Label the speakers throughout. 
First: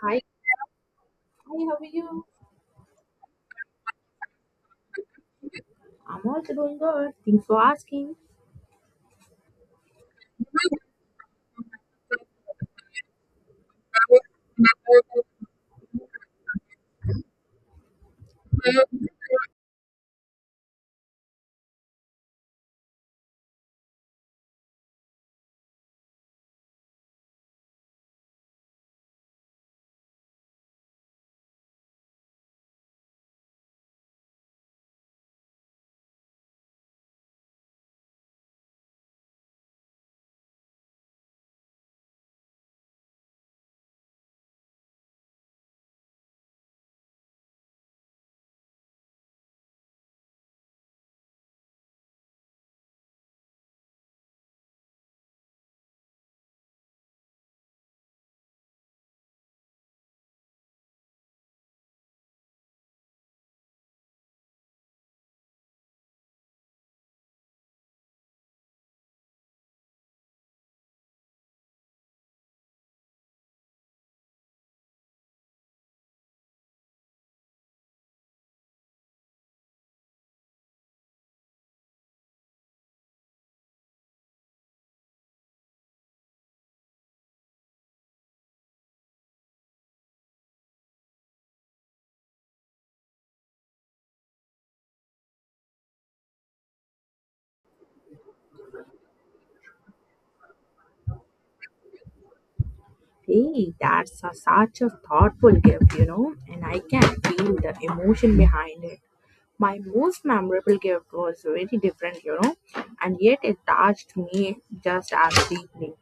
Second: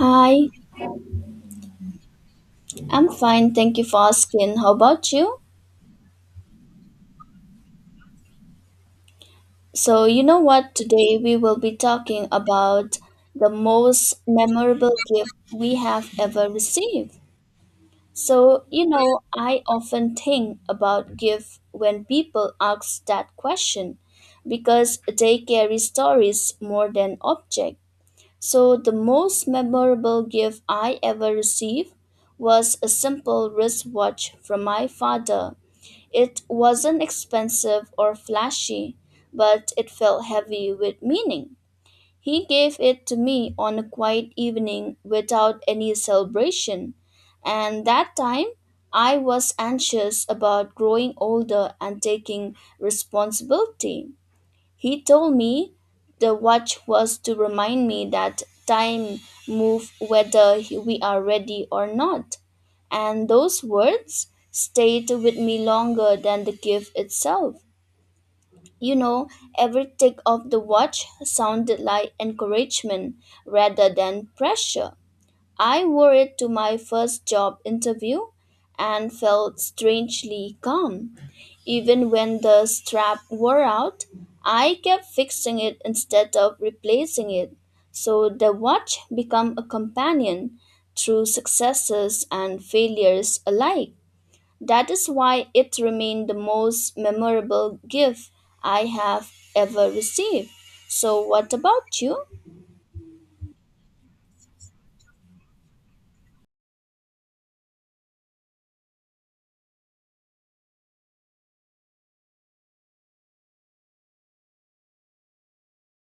Speaker 1: Hi, hi, how are you?
Speaker 2: I'm fine. Thank you for asking. How about you?
Speaker 1: I'm also doing good. Thanks for asking.
Speaker 2: So, you know what? Today we will be talking about the most memorable gift we have ever received. So, you know, I often think about gift when people ask that question because they carry stories more than object. So, the most memorable gift I ever received was a simple wristwatch from my father. It wasn't expensive or flashy, but it felt heavy with meaning. He gave it to me on a quiet evening without any celebration, and that time I was anxious about growing older and taking responsibility. He told me the watch was to remind me that time moves whether we are ready or not, and those words stayed with me longer than the gift itself. You know, every tick of the watch sounded like encouragement rather than pressure. I wore it to my first job interview and felt strangely calm. Even when the strap wore out, I kept fixing it instead of replacing it. So the watch became a companion through successes and failures alike. That is why it remained the most memorable gift I have ever received. So, what about you?
Speaker 1: Hey, that's such a thoughtful gift, and I can feel the emotion behind it. My most memorable gift was very different, and yet it touched me just as deeply.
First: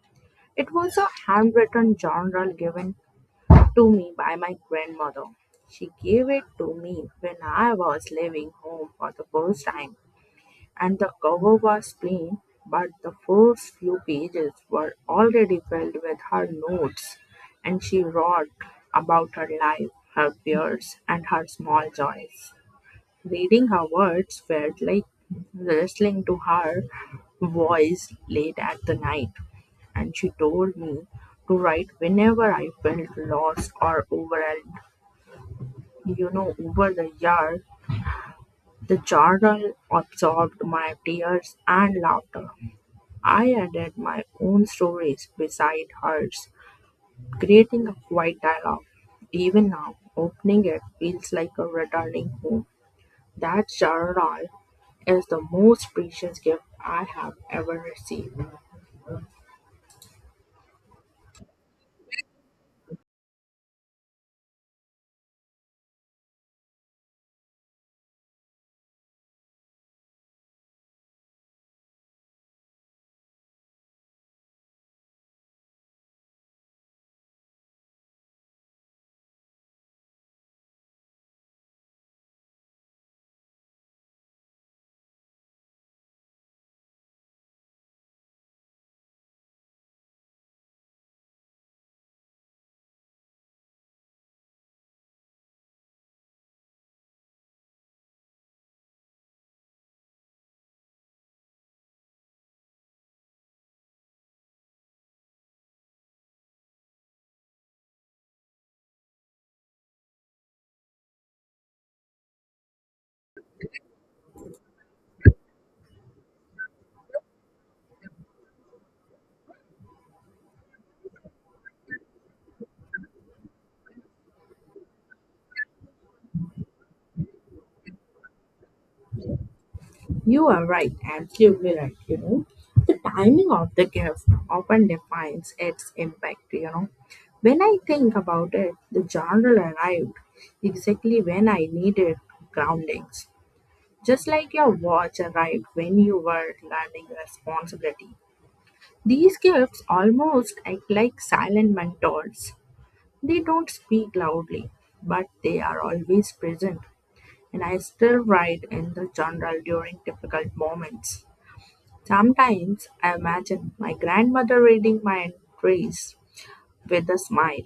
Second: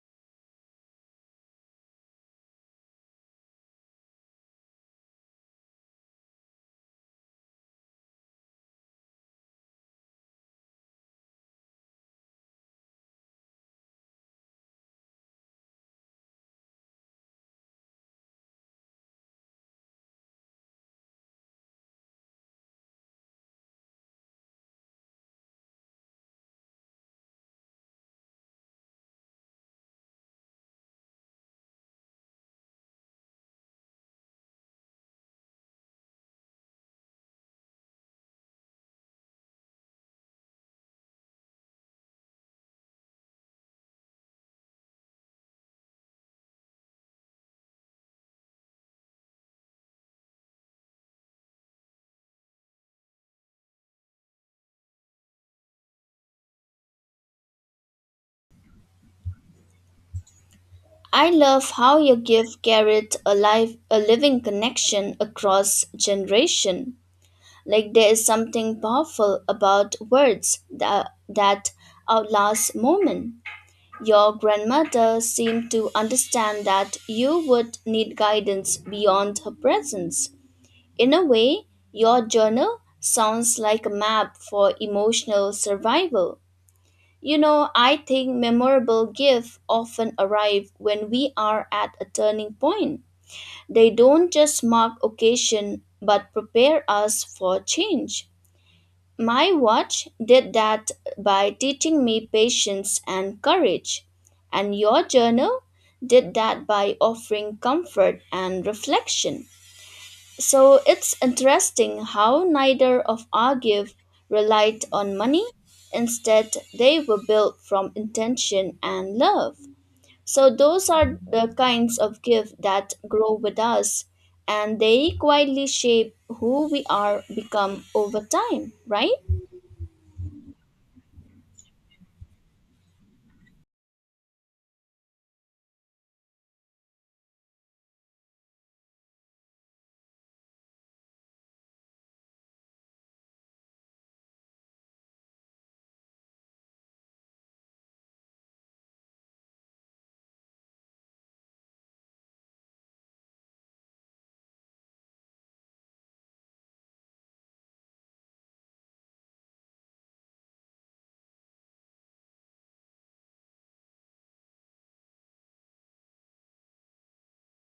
Speaker 1: It was a handwritten journal given to me by my grandmother. She gave it to me when I was leaving home for the first time. And the cover was plain, but the first few pages were already filled with her notes, and she wrote about her life, her fears, and her small joys. Reading her words felt like listening to her voice late at the night, and she told me to write whenever I felt lost or overwhelmed. You know, over the year, the journal absorbed my tears and laughter, I added my own stories beside hers, creating a quiet dialogue. Even now, opening it feels like a returning home. That journal is the most precious gift I have ever received.
Speaker 2: I love how you give Garrett a life, a living connection across generation. Like there is something powerful about words that outlast moment. Your grandmother seemed to understand that you would need guidance beyond her presence. In a way, your journal sounds like a map for emotional survival. You know, I think memorable gifts often arrive when we are at a turning point. They don't just mark occasion but prepare us for change. My watch did that by teaching me patience and courage, and your journal did that by offering comfort and reflection. So it's interesting how neither of our Argive relied on money. Instead, they were built from intention and love. So those are the kinds of gifts that grow with us and they quietly shape who we are become over time, right?
Speaker 1: You are right, absolutely right. You know, the timing of the gift often defines its impact. You know, when I think about it, the journal arrived exactly when I needed groundings. Just like your watch arrived when you were learning responsibility. These gifts almost act like silent mentors. They don't speak loudly, but they are always present, and I still write in the journal during difficult moments. Sometimes I imagine my grandmother reading my entries with a smile.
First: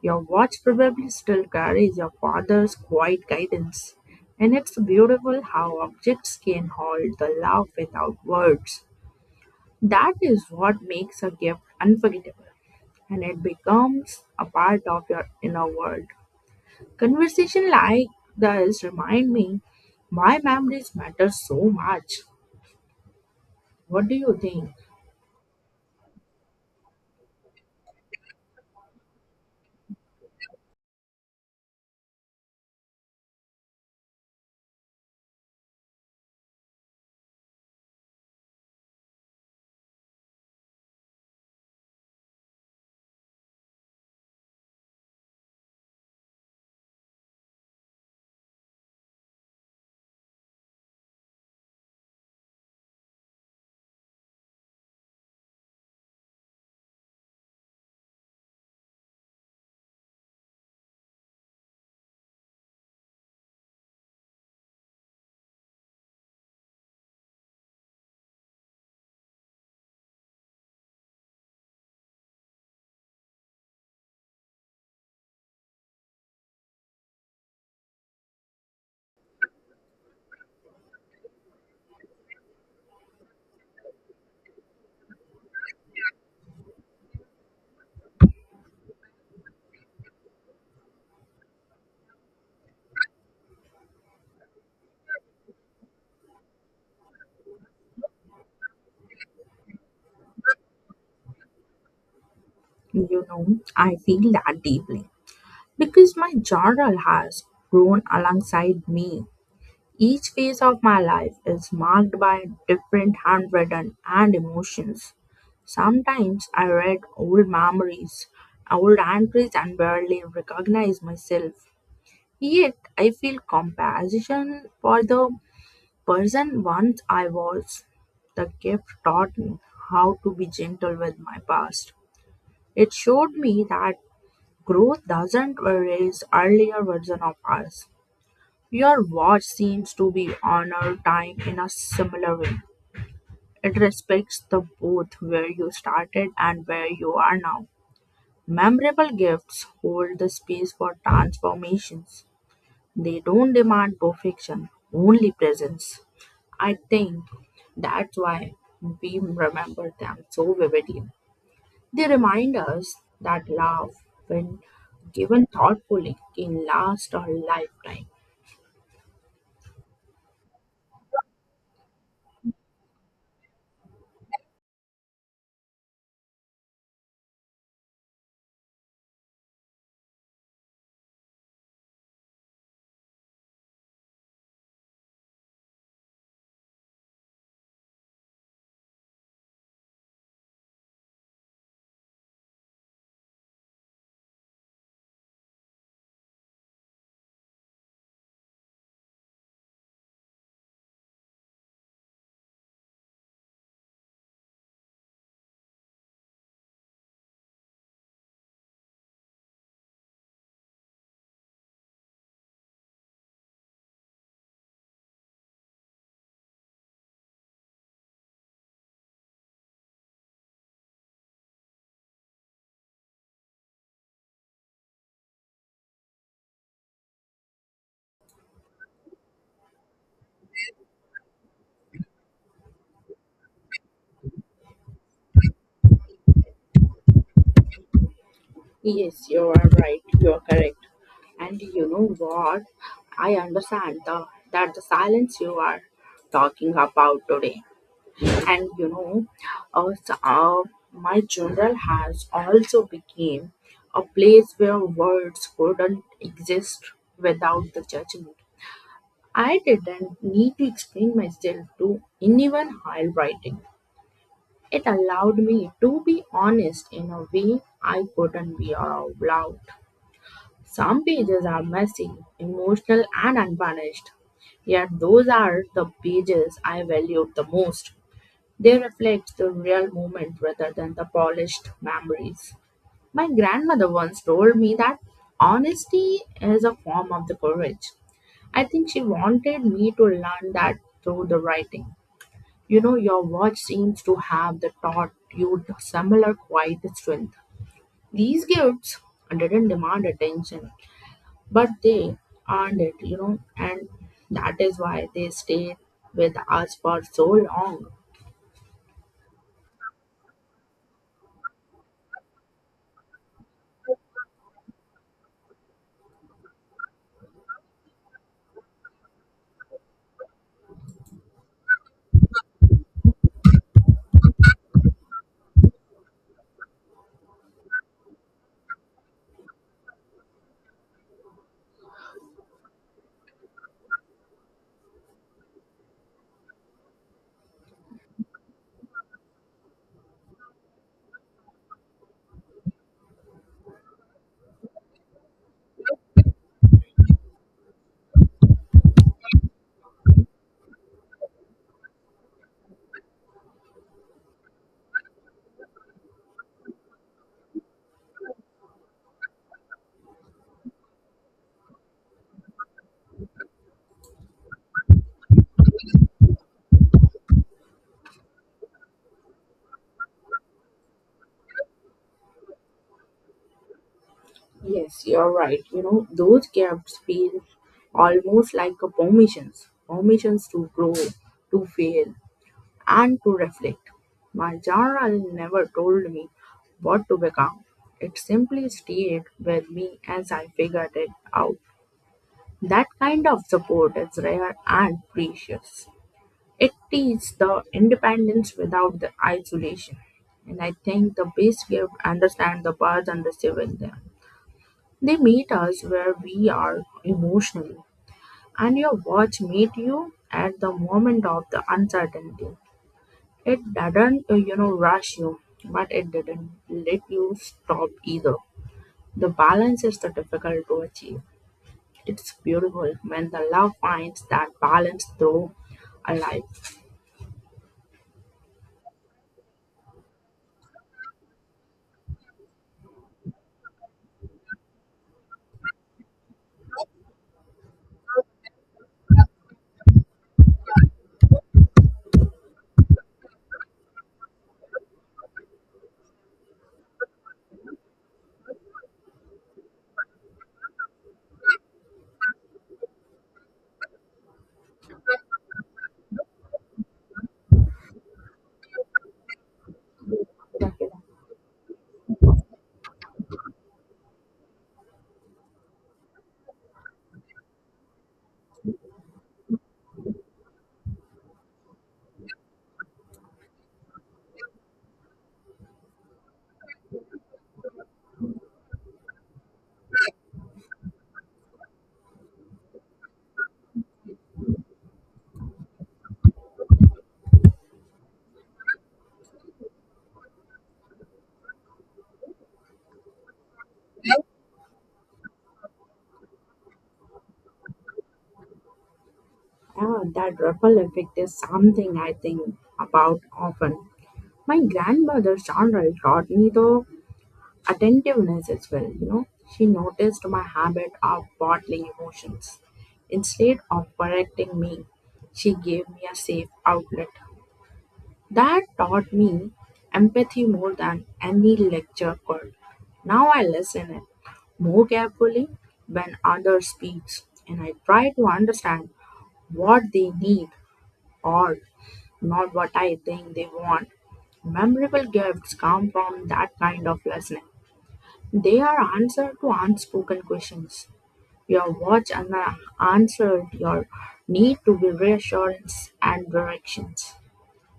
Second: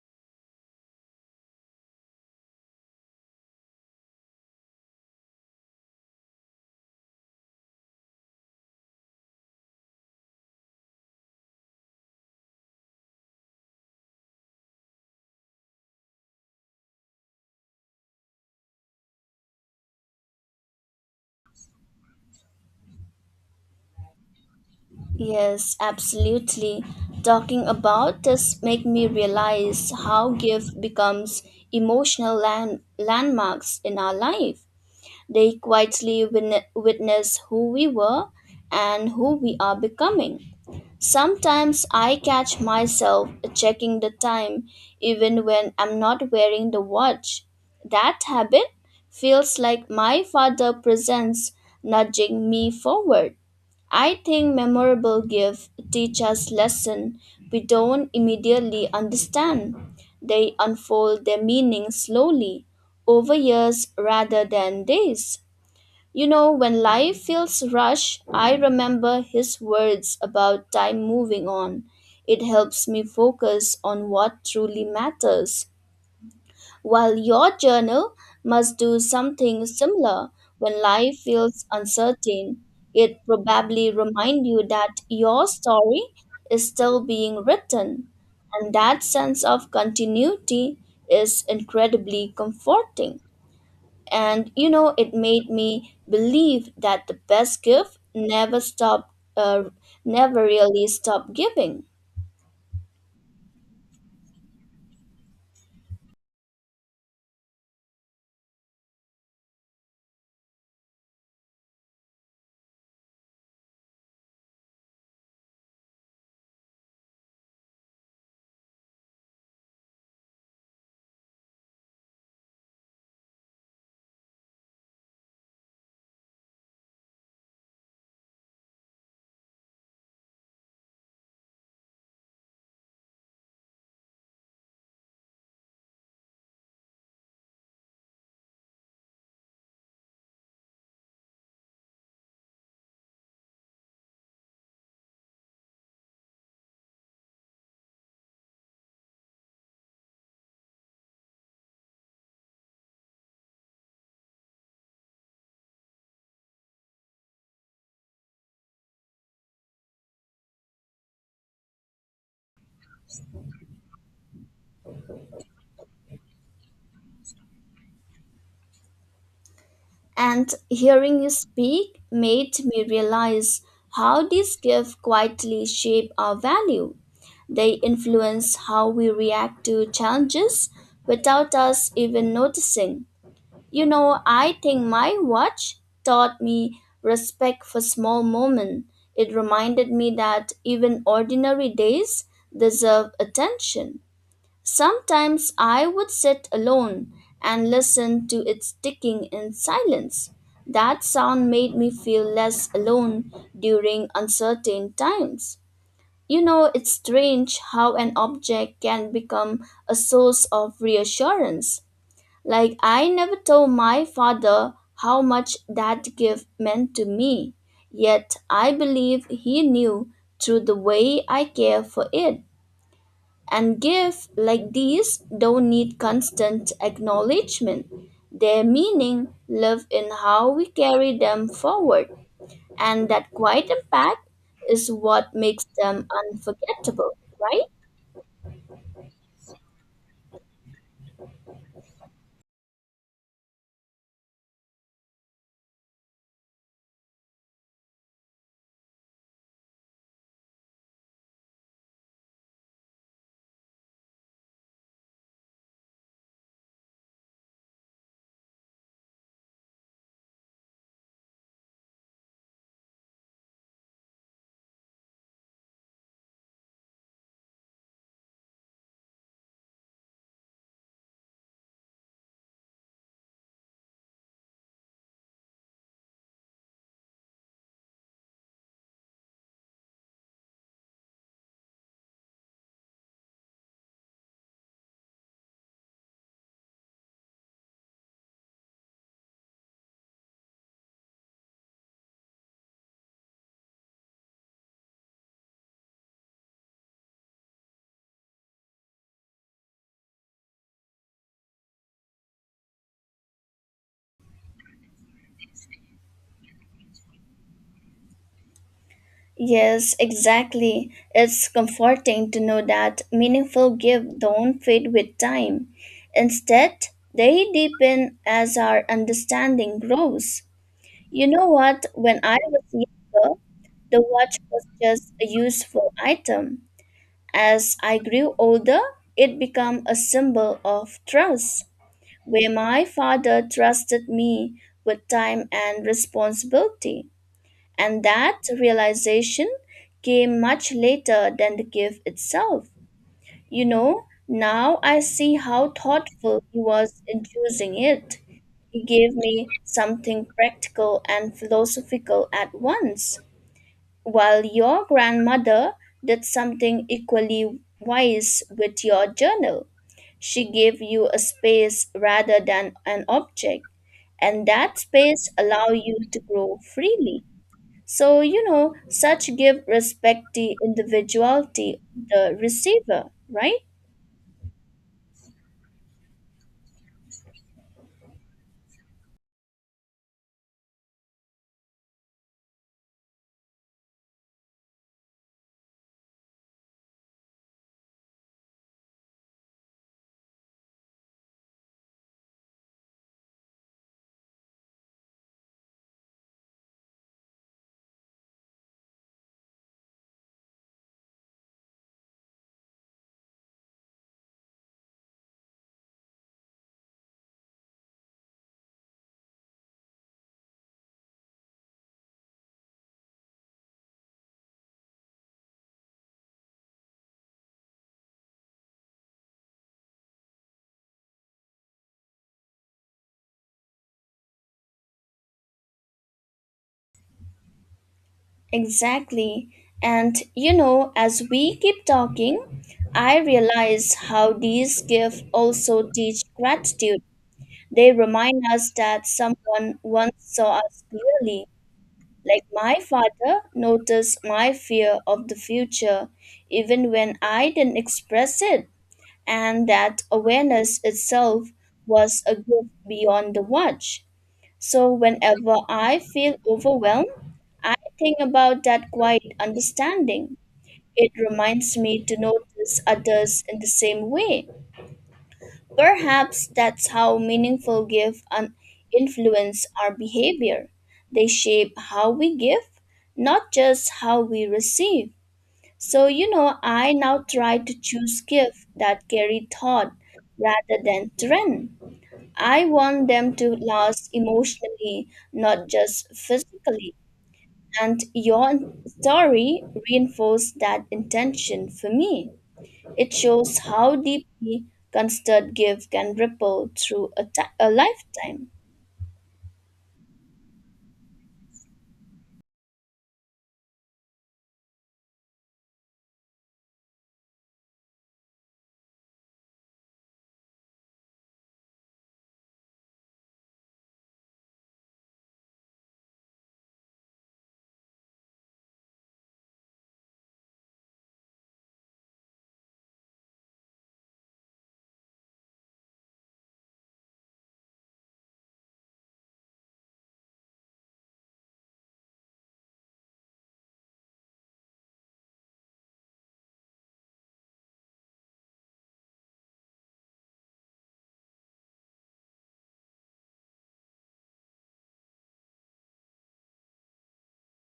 Speaker 1: Your watch probably still carries your father's quiet guidance, and it's beautiful how objects can hold the love without words. That is what makes a gift unforgettable, and it becomes a part of your inner world. Conversation like this remind me why memories matter so much. What do you think?
Speaker 2: Yes, absolutely. Talking about this make me realize how gift becomes emotional landmarks in our life. They quietly witness who we were and who we are becoming. Sometimes I catch myself checking the time even when I'm not wearing the watch. That habit feels like my father presents nudging me forward. I think memorable gifts teach us lessons we don't immediately understand. They unfold their meaning slowly, over years rather than days. You know, when life feels rushed, I remember his words about time moving on. It helps me focus on what truly matters. While your journal must do something similar when life feels uncertain, it probably reminds you that your story is still being written. And that sense of continuity is incredibly comforting, and you know it made me believe that the best gift never really stop giving.
Speaker 1: You know, I feel that deeply because my journal has grown alongside me. Each phase of my life is marked by different handwritten and emotions. Sometimes I read old memories, old entries, and barely recognize myself. Yet I feel compassion for the person once I was. The gift taught me how to be gentle with my past. It showed me that growth doesn't erase earlier version of us. Your watch seems to be honor time in a similar way. It respects the both where you started and where you are now. Memorable gifts hold the space for transformations. They don't demand perfection, only presence. I think that's why we remember them so vividly. They remind us that love, when given thoughtfully, can last a lifetime.
Speaker 2: And hearing you speak made me realize how these gifts quietly shape our value. They influence how we react to challenges without us even noticing. You know, I think my watch taught me respect for small moments. It reminded me that even ordinary days deserve attention. Sometimes I would sit alone and listen to its ticking in silence. That sound made me feel less alone during uncertain times. You know, it's strange how an object can become a source of reassurance. Like, I never told my father how much that gift meant to me, yet I believe he knew through the way I care for it. And gifts like these don't need constant acknowledgement. Their meaning live in how we carry them forward, and that quiet impact is what makes them unforgettable, right?
Speaker 1: Yes, you are right. You are correct. And you know what? I understand that the silence you are talking about today. And you know, uh, s- uh, my journal has also become a place where words couldn't exist without the judgment. I didn't need to explain myself to anyone while writing. It allowed me to be honest in a way I couldn't be out loud. Some pages are messy, emotional, and unvarnished. Yet those are the pages I valued the most. They reflect the real moment rather than the polished memories. My grandmother once told me that honesty is a form of the courage. I think she wanted me to learn that through the writing. You know, your watch seems to have the taught you the similar quiet strength. These gifts didn't demand attention but they earned it, and that is why they stayed with us for so long.
Speaker 2: Yes, exactly. It's comforting to know that meaningful gifts don't fade with time. Instead, they deepen as our understanding grows. You know what? When I was younger, the watch was just a useful item. As I grew older, it became a symbol of trust, where my father trusted me with time and responsibility. And that realization came much later than the gift itself. You know, now I see how thoughtful he was in choosing it. He gave me something practical and philosophical at once, while your grandmother did something equally wise with your journal. She gave you a space rather than an object, and that space allowed you to grow freely. So, you know, such give respect the individuality of the receiver, right?
Speaker 1: Yes, you're right. You know, those gaps feel almost like a permissions, permissions to grow, to fail, and to reflect. My journal never told me what to become. It simply stayed with me as I figured it out. That kind of support is rare and precious. It is the independence without the isolation. And I think the best gift understand the birds and the civil them. They meet us where we are emotionally. And your watch meet you at the moment of the uncertainty. It doesn't, rush you, but it didn't let you stop either. The balance is the difficult to achieve. It's beautiful when the love finds that balance through a life.
Speaker 2: Exactly. And, you know, as we keep talking, I realize how these gifts also teach gratitude. They remind us that someone once saw us clearly. Like my father noticed my fear of the future, even when I didn't express it. And that awareness itself was a gift beyond the watch. So, whenever I feel overwhelmed, I think about that quiet understanding. It reminds me to notice others in the same way. Perhaps that's how meaningful gifts influence our behavior. They shape how we give, not just how we receive. So, you know, I now try to choose gifts that carry thought rather than trend. I want them to last emotionally, not just physically. And your story reinforced that intention for me. It shows how deeply considered gift can ripple through a a lifetime.
Speaker 1: Yeah, that ripple effect is something I think about often. My grandmother's genre taught me the attentiveness as well. She noticed my habit of bottling emotions. Instead of correcting me, she gave me a safe outlet. That taught me empathy more than any lecture could. Now I listen it more carefully when others speaks and I try to understand what they need or not what I think they want. Memorable gifts come from that kind of listening. They are answer to unspoken questions. Your watch and answered your need to be reassurance and directions.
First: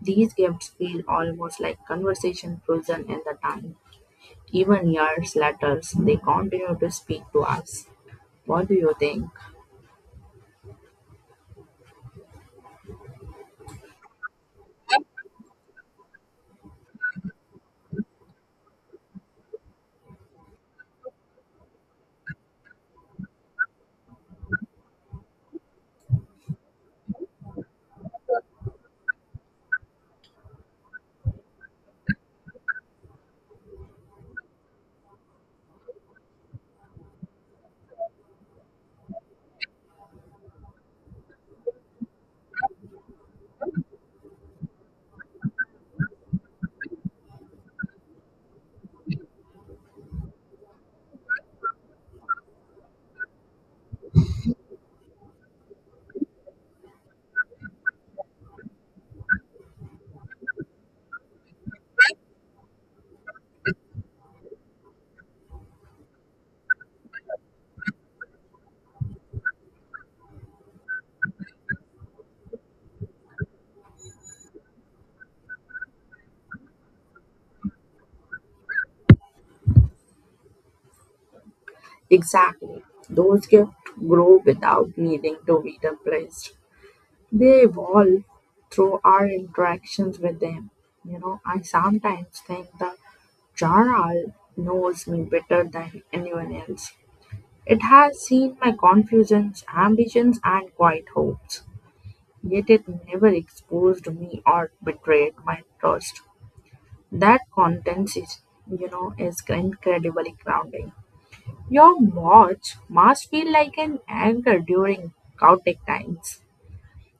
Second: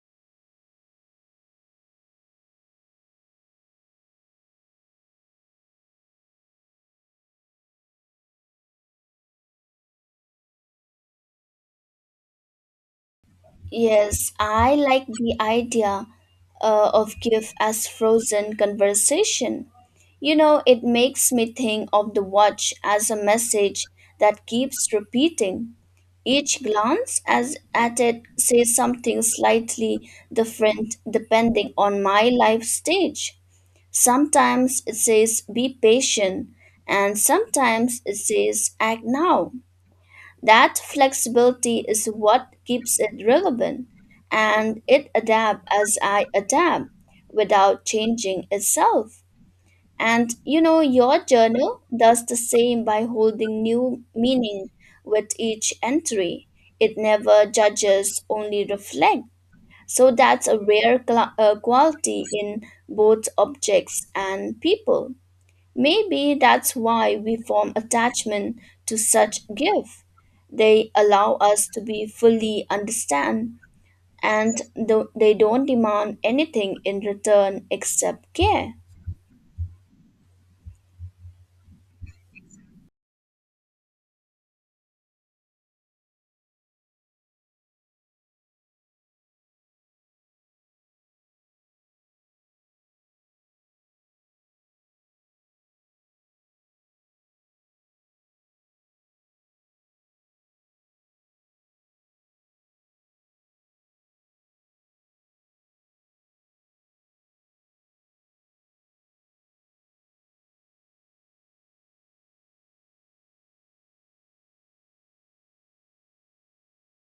Speaker 1: These gifts feel almost like conversation frozen in the time. Even years later, they continue to speak to us. What do you think?
Speaker 2: Yes, I like the idea of gift as frozen conversation. You know, it makes me think of the watch as a message that keeps repeating. Each glance as at it says something slightly different depending on my life stage. Sometimes it says be patient and sometimes it says act now. That flexibility is what keeps it relevant, and it adapts as I adapt without changing itself. And you know, your journal does the same by holding new meaning with each entry. It never judges, only reflects. So that's a rare quality in both objects and people. Maybe that's why we form attachment to such gifts. They allow us to be fully understand, and they don't demand anything in return except care.
Speaker 1: Exactly. Those gifts grow without needing to be replaced. They evolve through our interactions with them. You know, I sometimes think the Jaral knows me better than anyone else. It has seen my confusions, ambitions, and quiet hopes, yet it never exposed me or betrayed my trust. That contents is incredibly grounding. Your watch must feel like an anchor during chaotic times.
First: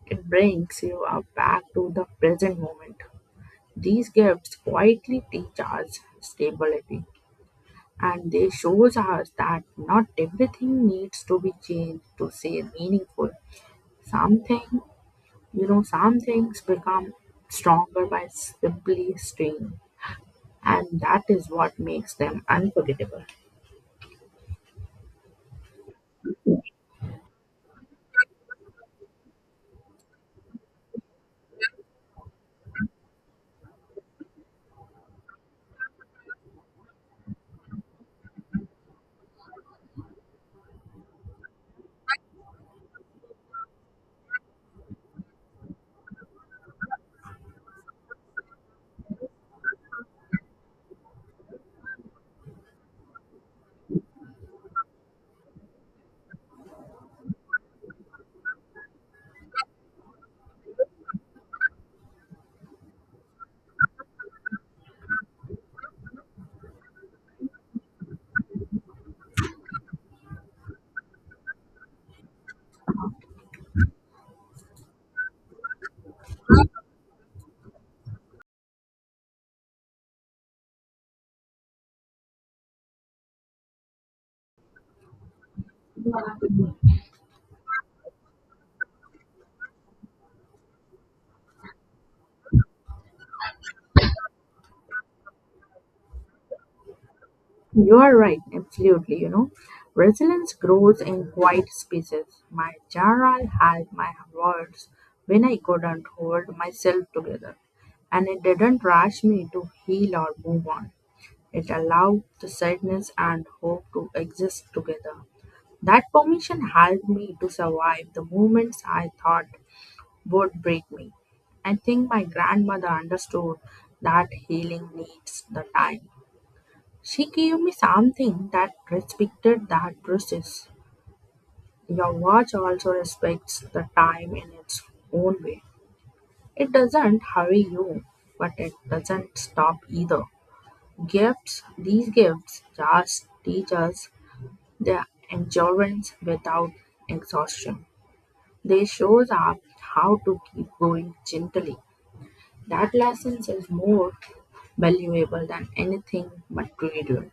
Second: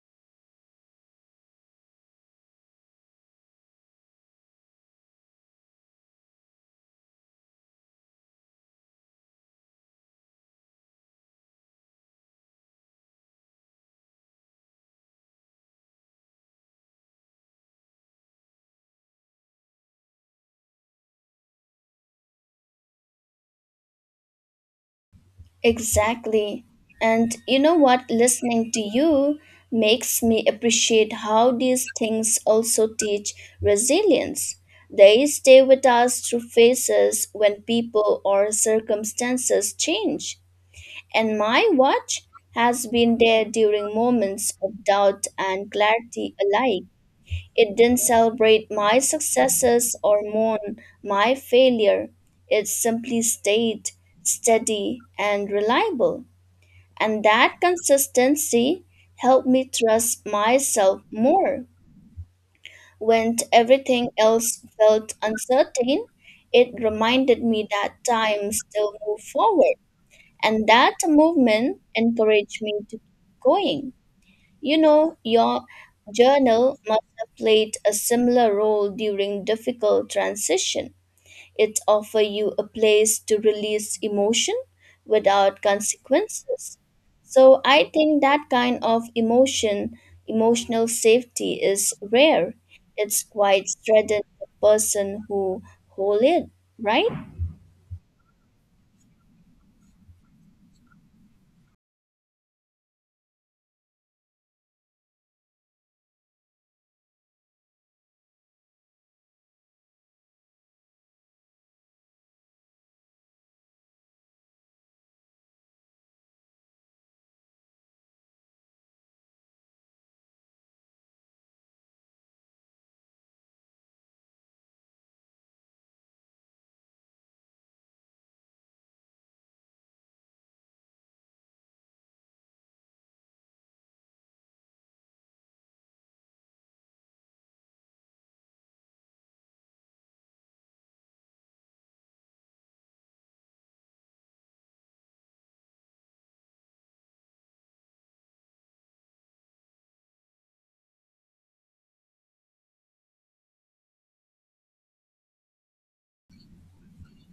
Speaker 1: It brings you up back to the present moment. These gifts quietly teach us stability and they shows us that not everything needs to be changed to stay meaningful. Something some things become stronger by simply staying, and that is what makes them unforgettable.
Speaker 2: Exactly. And you know what? Listening to you makes me appreciate how these things also teach resilience. They stay with us through phases when people or circumstances change. And my watch has been there during moments of doubt and clarity alike. It didn't celebrate my successes or mourn my failure. It simply stayed steady and reliable. And that consistency helped me trust myself more. When everything else felt uncertain, it reminded me that time still moved forward and that movement encouraged me to keep going. You know, your journal must have played a similar role during difficult transition. It offer you a place to release emotion without consequences. So I think that kind of emotional safety is rare. It's quite strengthened the person who hold it, right?
Speaker 1: You are right, absolutely. You know, resilience grows in quiet spaces. My journal had my words when I couldn't hold myself together, and it didn't rush me to heal or move on. It allowed the sadness and hope to exist together. That permission helped me to survive the moments I thought would break me. I think my grandmother understood that healing needs the time she gave me something that respected that process. Your watch also respects the time in its own way. It doesn't hurry you, but it doesn't stop either. Gifts, these gifts just teach us the endurance without exhaustion. They shows up how to keep going gently. That lesson is more valuable than anything material.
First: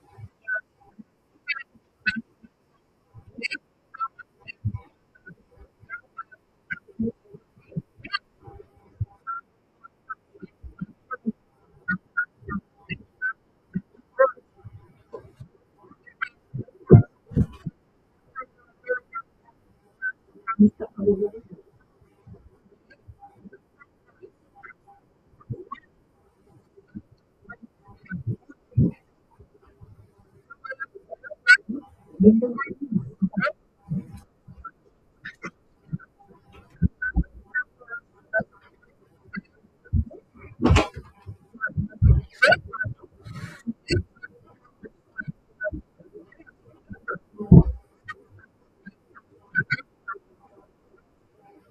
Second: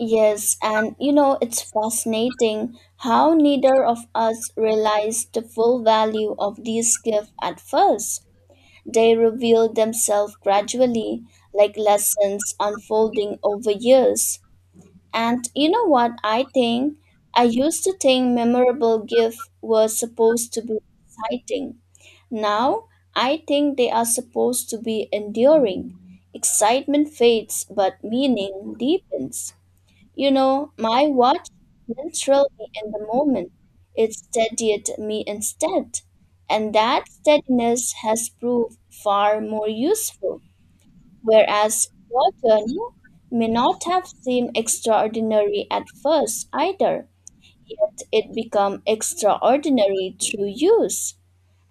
Speaker 2: Yes, and you know, it's fascinating how neither of us realized the full value of these gifts at first. They revealed themselves gradually, like lessons unfolding over years. And you know what I think? I used to think memorable gifts were supposed to be exciting. Now, I think they are supposed to be enduring. Excitement fades, but meaning deepens. You know, my watch didn't thrill me in the moment. It steadied me instead. And that steadiness has proved far more useful. Whereas your journey may not have seemed extraordinary at first either, but it become extraordinary through use.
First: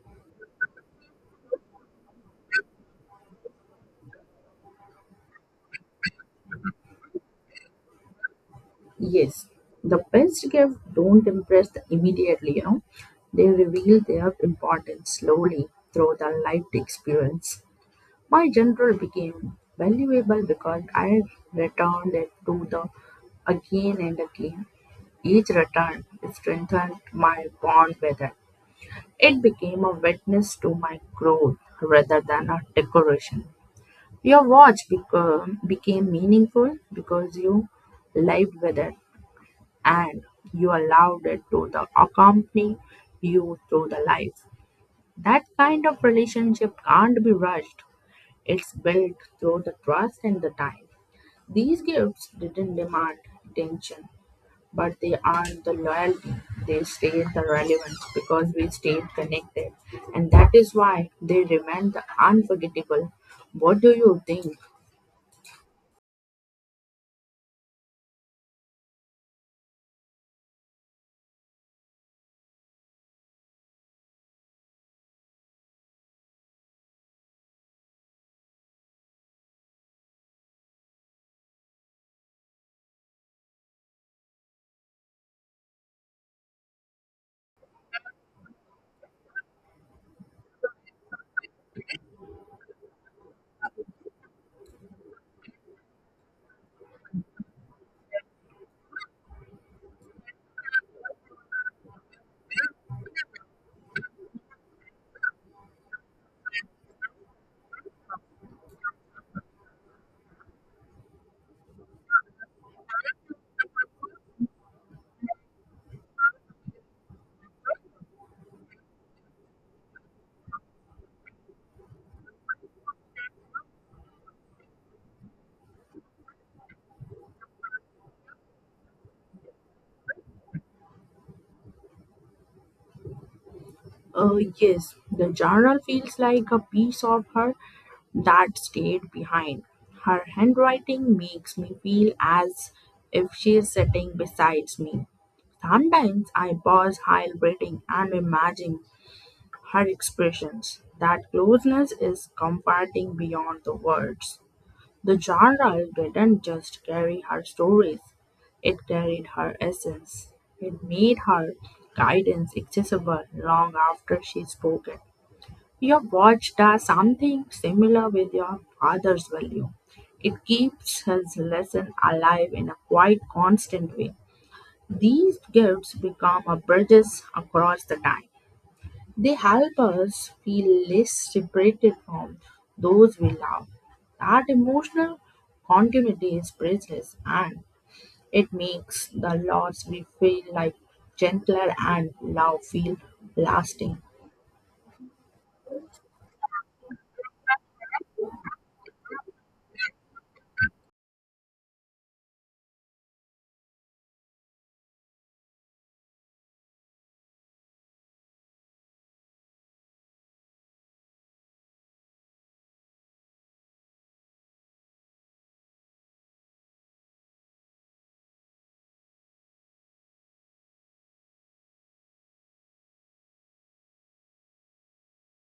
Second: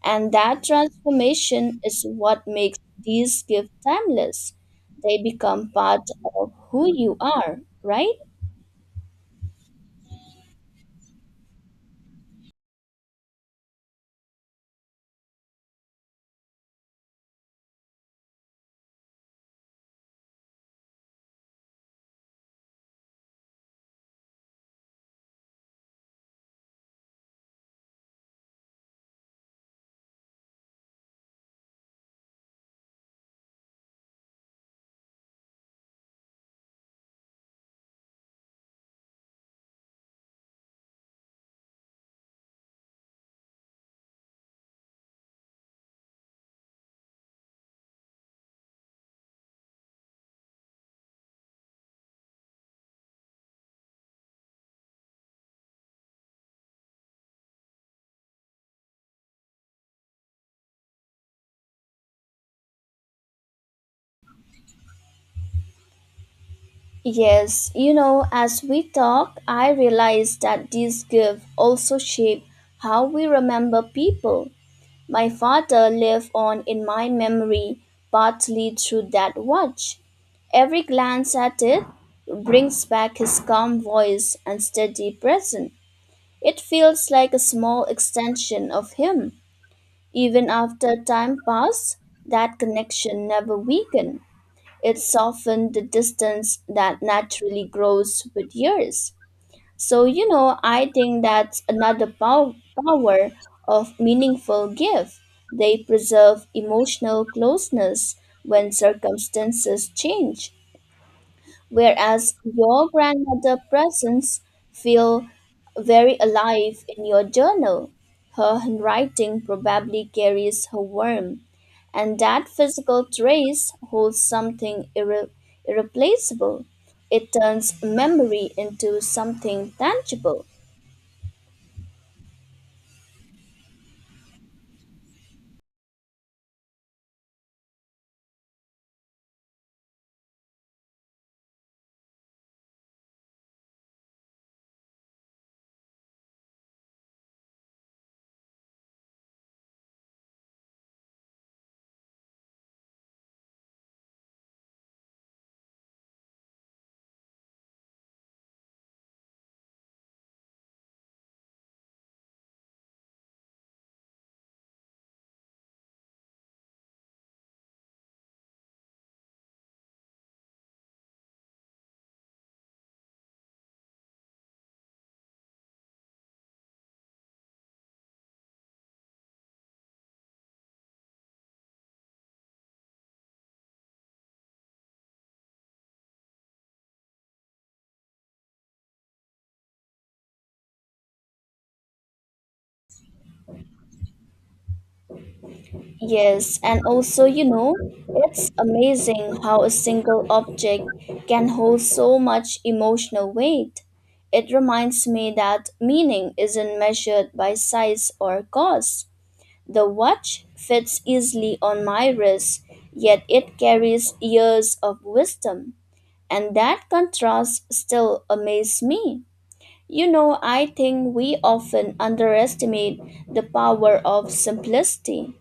Speaker 2: And that transformation is what makes these gifts timeless. They become part of who you are, right?
Speaker 1: Yes, the best gift don't impress the immediately, you know. They reveal their importance slowly through the lived experience. My general became valuable because I returned it to the again and again. Each return strengthened my bond with it. It became a witness to my growth rather than a decoration. Your watch became meaningful because you lived with it and you allowed it to the accompany you through the life. That kind of relationship can't be rushed. It's built through the trust and the time. These gifts didn't demand attention, but they earned the loyalty. They stayed the relevance because we stayed connected. And that is why they remain the unforgettable. What do you think?
Speaker 2: Yes, you know, as we talk, I realize that these gifts also shape how we remember people. My father lived on in my memory partly through that watch. Every glance at it brings back his calm voice and steady presence. It feels like a small extension of him. Even after time passed, that connection never weakened. It's softened the distance that naturally grows with years. So, you know, I think that's another power of meaningful gift. They preserve emotional closeness when circumstances change, whereas your grandmother presence feel very alive in your journal. Her handwriting probably carries her warmth, and that physical trace holds something irreplaceable. It turns memory into something tangible.
Speaker 1: Yes, the journal feels like a piece of her that stayed behind. Her handwriting makes me feel as if she is sitting beside me. Sometimes I pause while reading and imagine her expressions. That closeness is comforting beyond the words. The journal didn't just carry her stories, it carried her essence. It made her guidance accessible long after she spoke it. Your watch does something similar with your father's value. It keeps his lesson alive in a quite constant way. These gifts become a bridges across the time. They help us feel less separated from those we love. That emotional continuity is priceless and it makes the loss we feel like gentler and love feel lasting.
Speaker 2: Yes, and also, you know, it's amazing how a single object can hold so much emotional weight. It reminds me that meaning isn't measured by size or cost. The watch fits easily on my wrist, yet it carries years of wisdom. And that contrast still amazes me. You know, I think we often underestimate the power of simplicity.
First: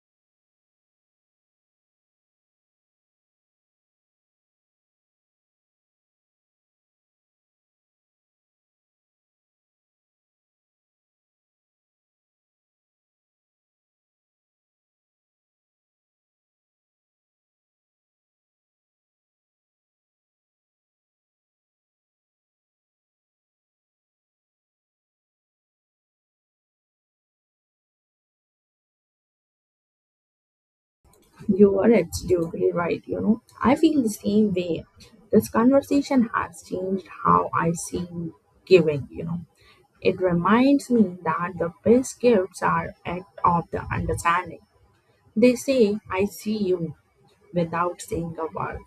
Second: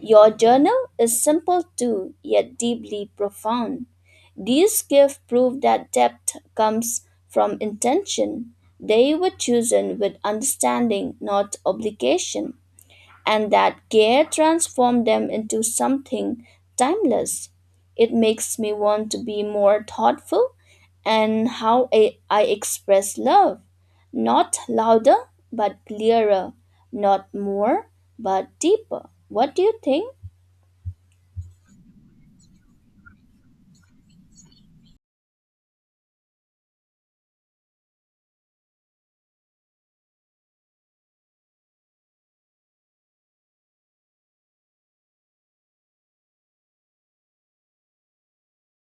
Speaker 2: Your journal is simple too, yet deeply profound. These gifts prove that depth comes from intention. They were chosen with understanding, not obligation, and that care transformed them into something timeless. It makes me want to be more thoughtful and how I express love. Not louder, but clearer. Not more, but deeper. What do you think?
Speaker 1: You are absolutely right. You know, I feel the same way. This conversation has changed how I see giving. You know, it reminds me that the best gifts are act of the understanding. They say, I see you without saying a word.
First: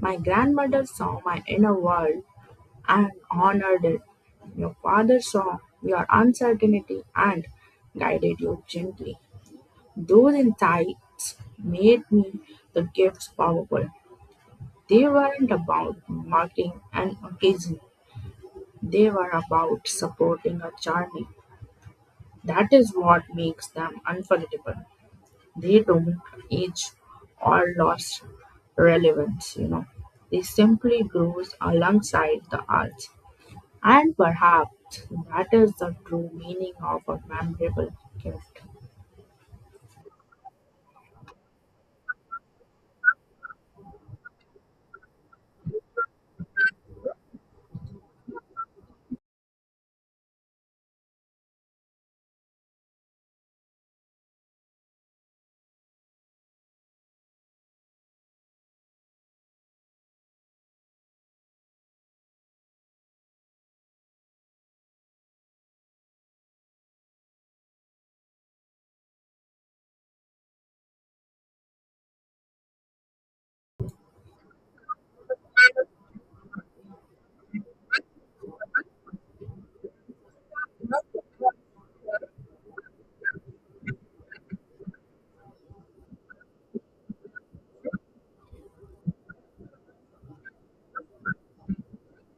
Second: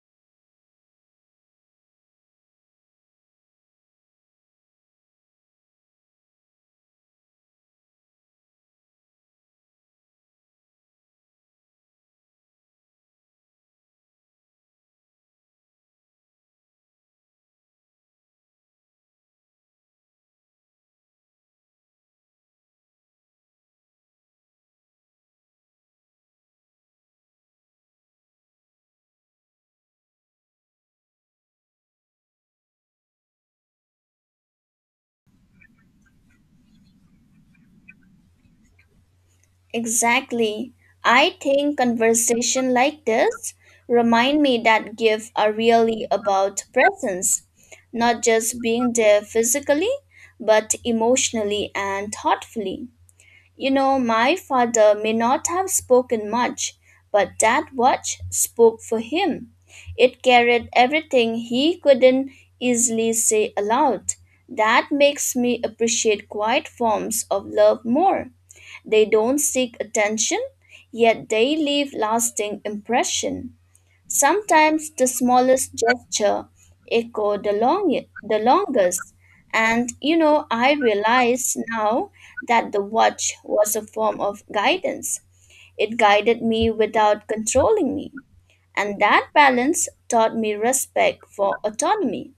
Speaker 1: My grandmother saw my inner world and honored it. Your father saw your uncertainty and guided you gently. Those insights made me the gifts powerful. They weren't about marking an occasion, they were about supporting a journey. That is what makes them unforgettable. They don't age or lost relevance, you know. They simply grows alongside the arts. And perhaps that is the true meaning of a memorable gift.
Speaker 2: Exactly. I think conversation like this remind me that gifts are really about presence, not just being there physically, but emotionally and thoughtfully. You know, my father may not have spoken much, but that watch spoke for him. It carried everything he couldn't easily say aloud. That makes me appreciate quiet forms of love more. They don't seek attention, yet they leave lasting impression. Sometimes the smallest gesture echo the longest. And you know, I realize now that the watch was a form of guidance. It guided me without controlling me. And that balance taught me respect for autonomy.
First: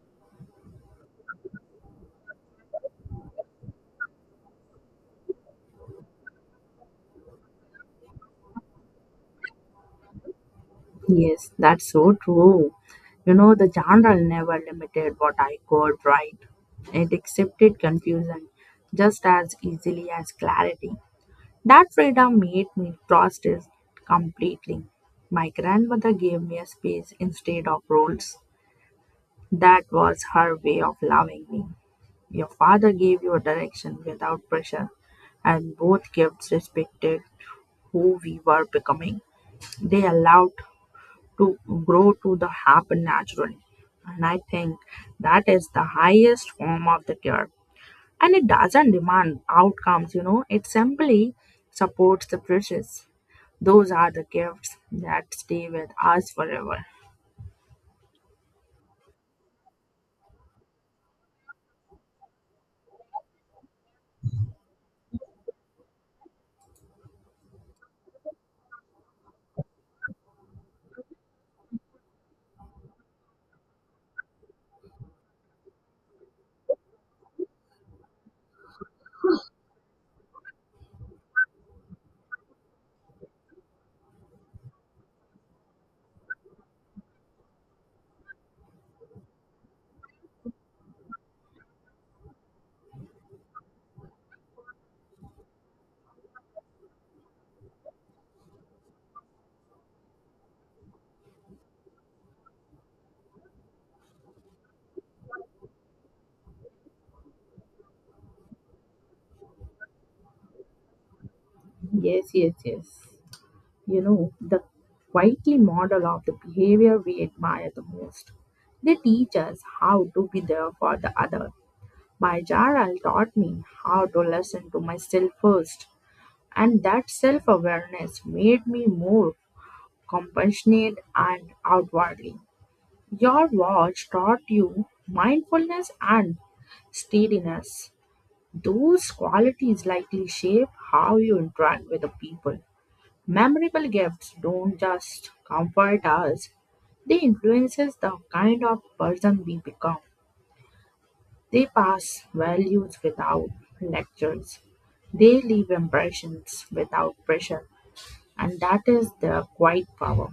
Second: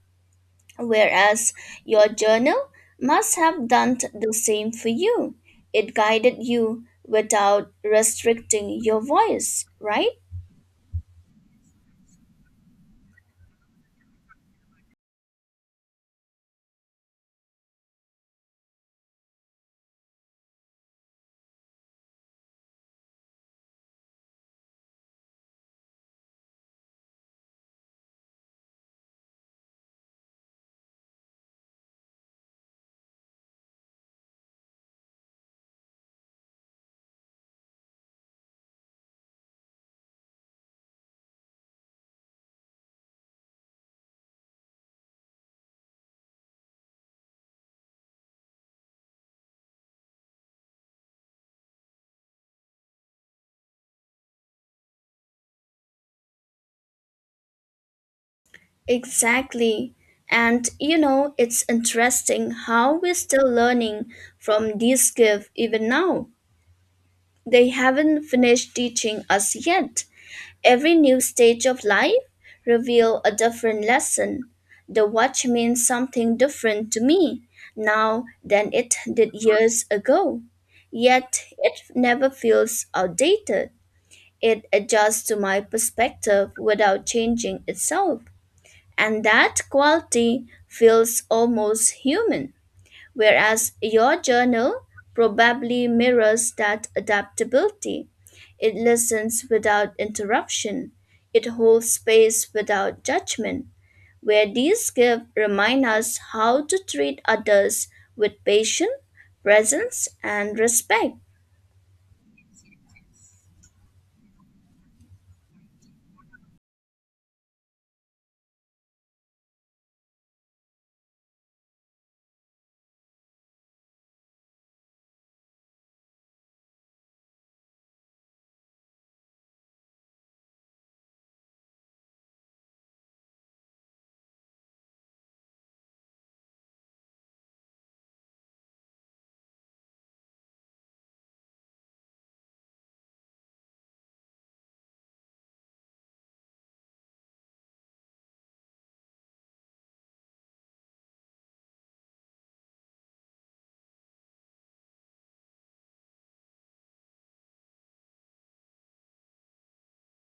Speaker 2: Whereas your journal must have done the same for you. It guided you without restricting your voice, right?
Speaker 1: Yes, that's so true. You know, the genre never limited what I could write. It accepted confusion just as easily as clarity. That freedom made me trust it completely. My grandmother gave me a space instead of rules. That was her way of loving me. Your father gave you a direction without pressure, and both gifts respected who we were becoming. They allowed to grow to the happen naturally, and I think that is the highest form of the cure, and it doesn't demand outcomes, you know, it simply supports the process. Those are the gifts that stay with us forever.
Speaker 2: Exactly. And you know, it's interesting how we're still learning from these gifts even now. They haven't finished teaching us yet. Every new stage of life reveal a different lesson. The watch means something different to me now than it did years ago. Yet it never feels outdated. It adjusts to my perspective without changing itself. And that quality feels almost human, whereas your journal probably mirrors that adaptability. It listens without interruption, it holds space without judgment. Where these gifts remind us how to treat others with patience, presence, and respect.
Speaker 1: Yes, yes, yes. You know, the quietly model of the behavior we admire the most, they teach us how to be there for the other. My Jaral taught me how to listen to myself first. And that self awareness made me more compassionate and outwardly. Your watch taught you mindfulness and steadiness. Those qualities likely shape how you interact with the people. Memorable gifts don't just comfort us, they influences the kind of person we become. They pass values without lectures. They leave impressions without pressure. And that is their quiet power.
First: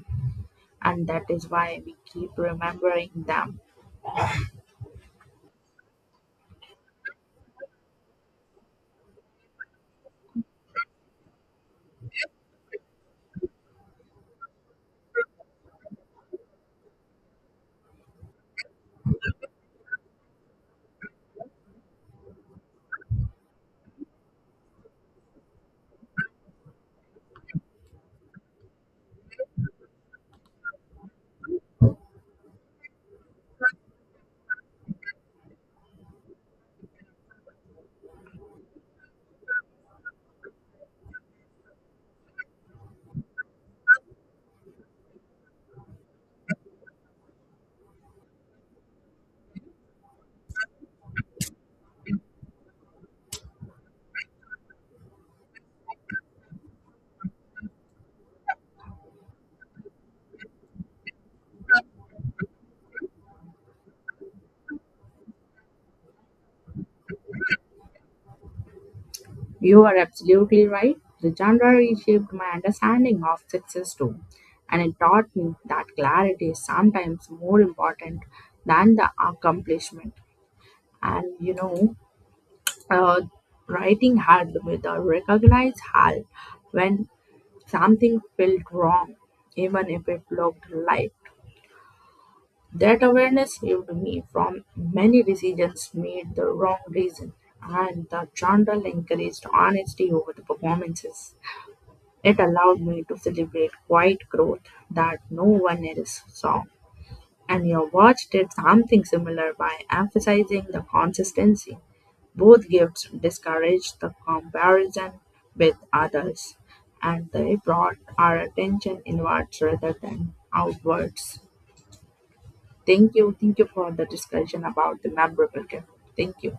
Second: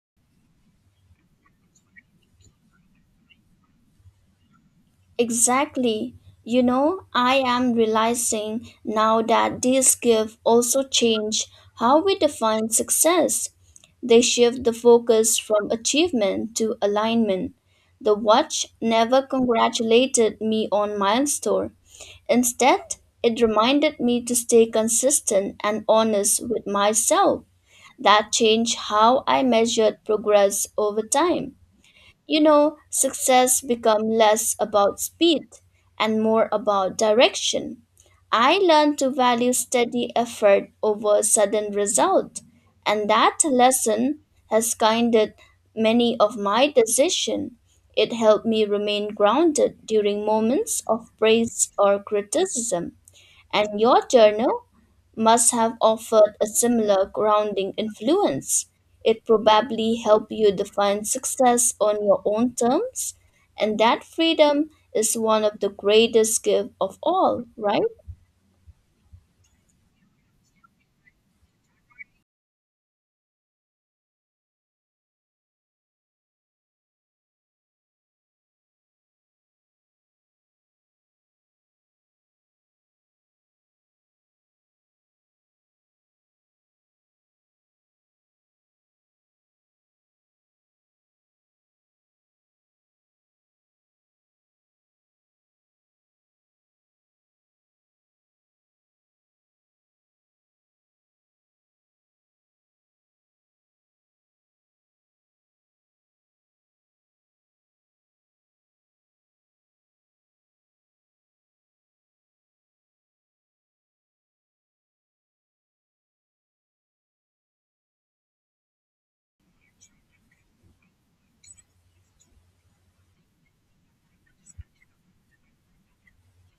Speaker 1: And that is why we keep remembering them.
Speaker 2: Exactly. You know, I am realizing now that these gifts also change how we define success. They shift the focus from achievement to alignment. The watch never congratulated me on milestone. Instead, it reminded me to stay consistent and honest with myself. That changed how I measured progress over time. You know, success become less about speed and more about direction. I learned to value steady effort over sudden result, and that lesson has guided many of my decisions. It helped me remain grounded during moments of praise or criticism, and your journal must have offered a similar grounding influence. It probably helped you define success on your own terms, and that freedom is one of the greatest gifts of all, right?
Speaker 1: You are absolutely right. The genre reshaped my understanding of success too. And it taught me that clarity is sometimes more important than the accomplishment. And you know, uh, writing hard with a recognized halt when something felt wrong, even if it looked right. That awareness saved me from many decisions made the wrong reason, and the journal encouraged honesty over the performances. It allowed me to celebrate quiet growth that no one else saw. And your watch did something similar by emphasizing the consistency. Both gifts discouraged the comparison with others, and they brought our attention inwards rather than outwards. Thank you. Thank you for the discussion about the memorable gift. Thank you.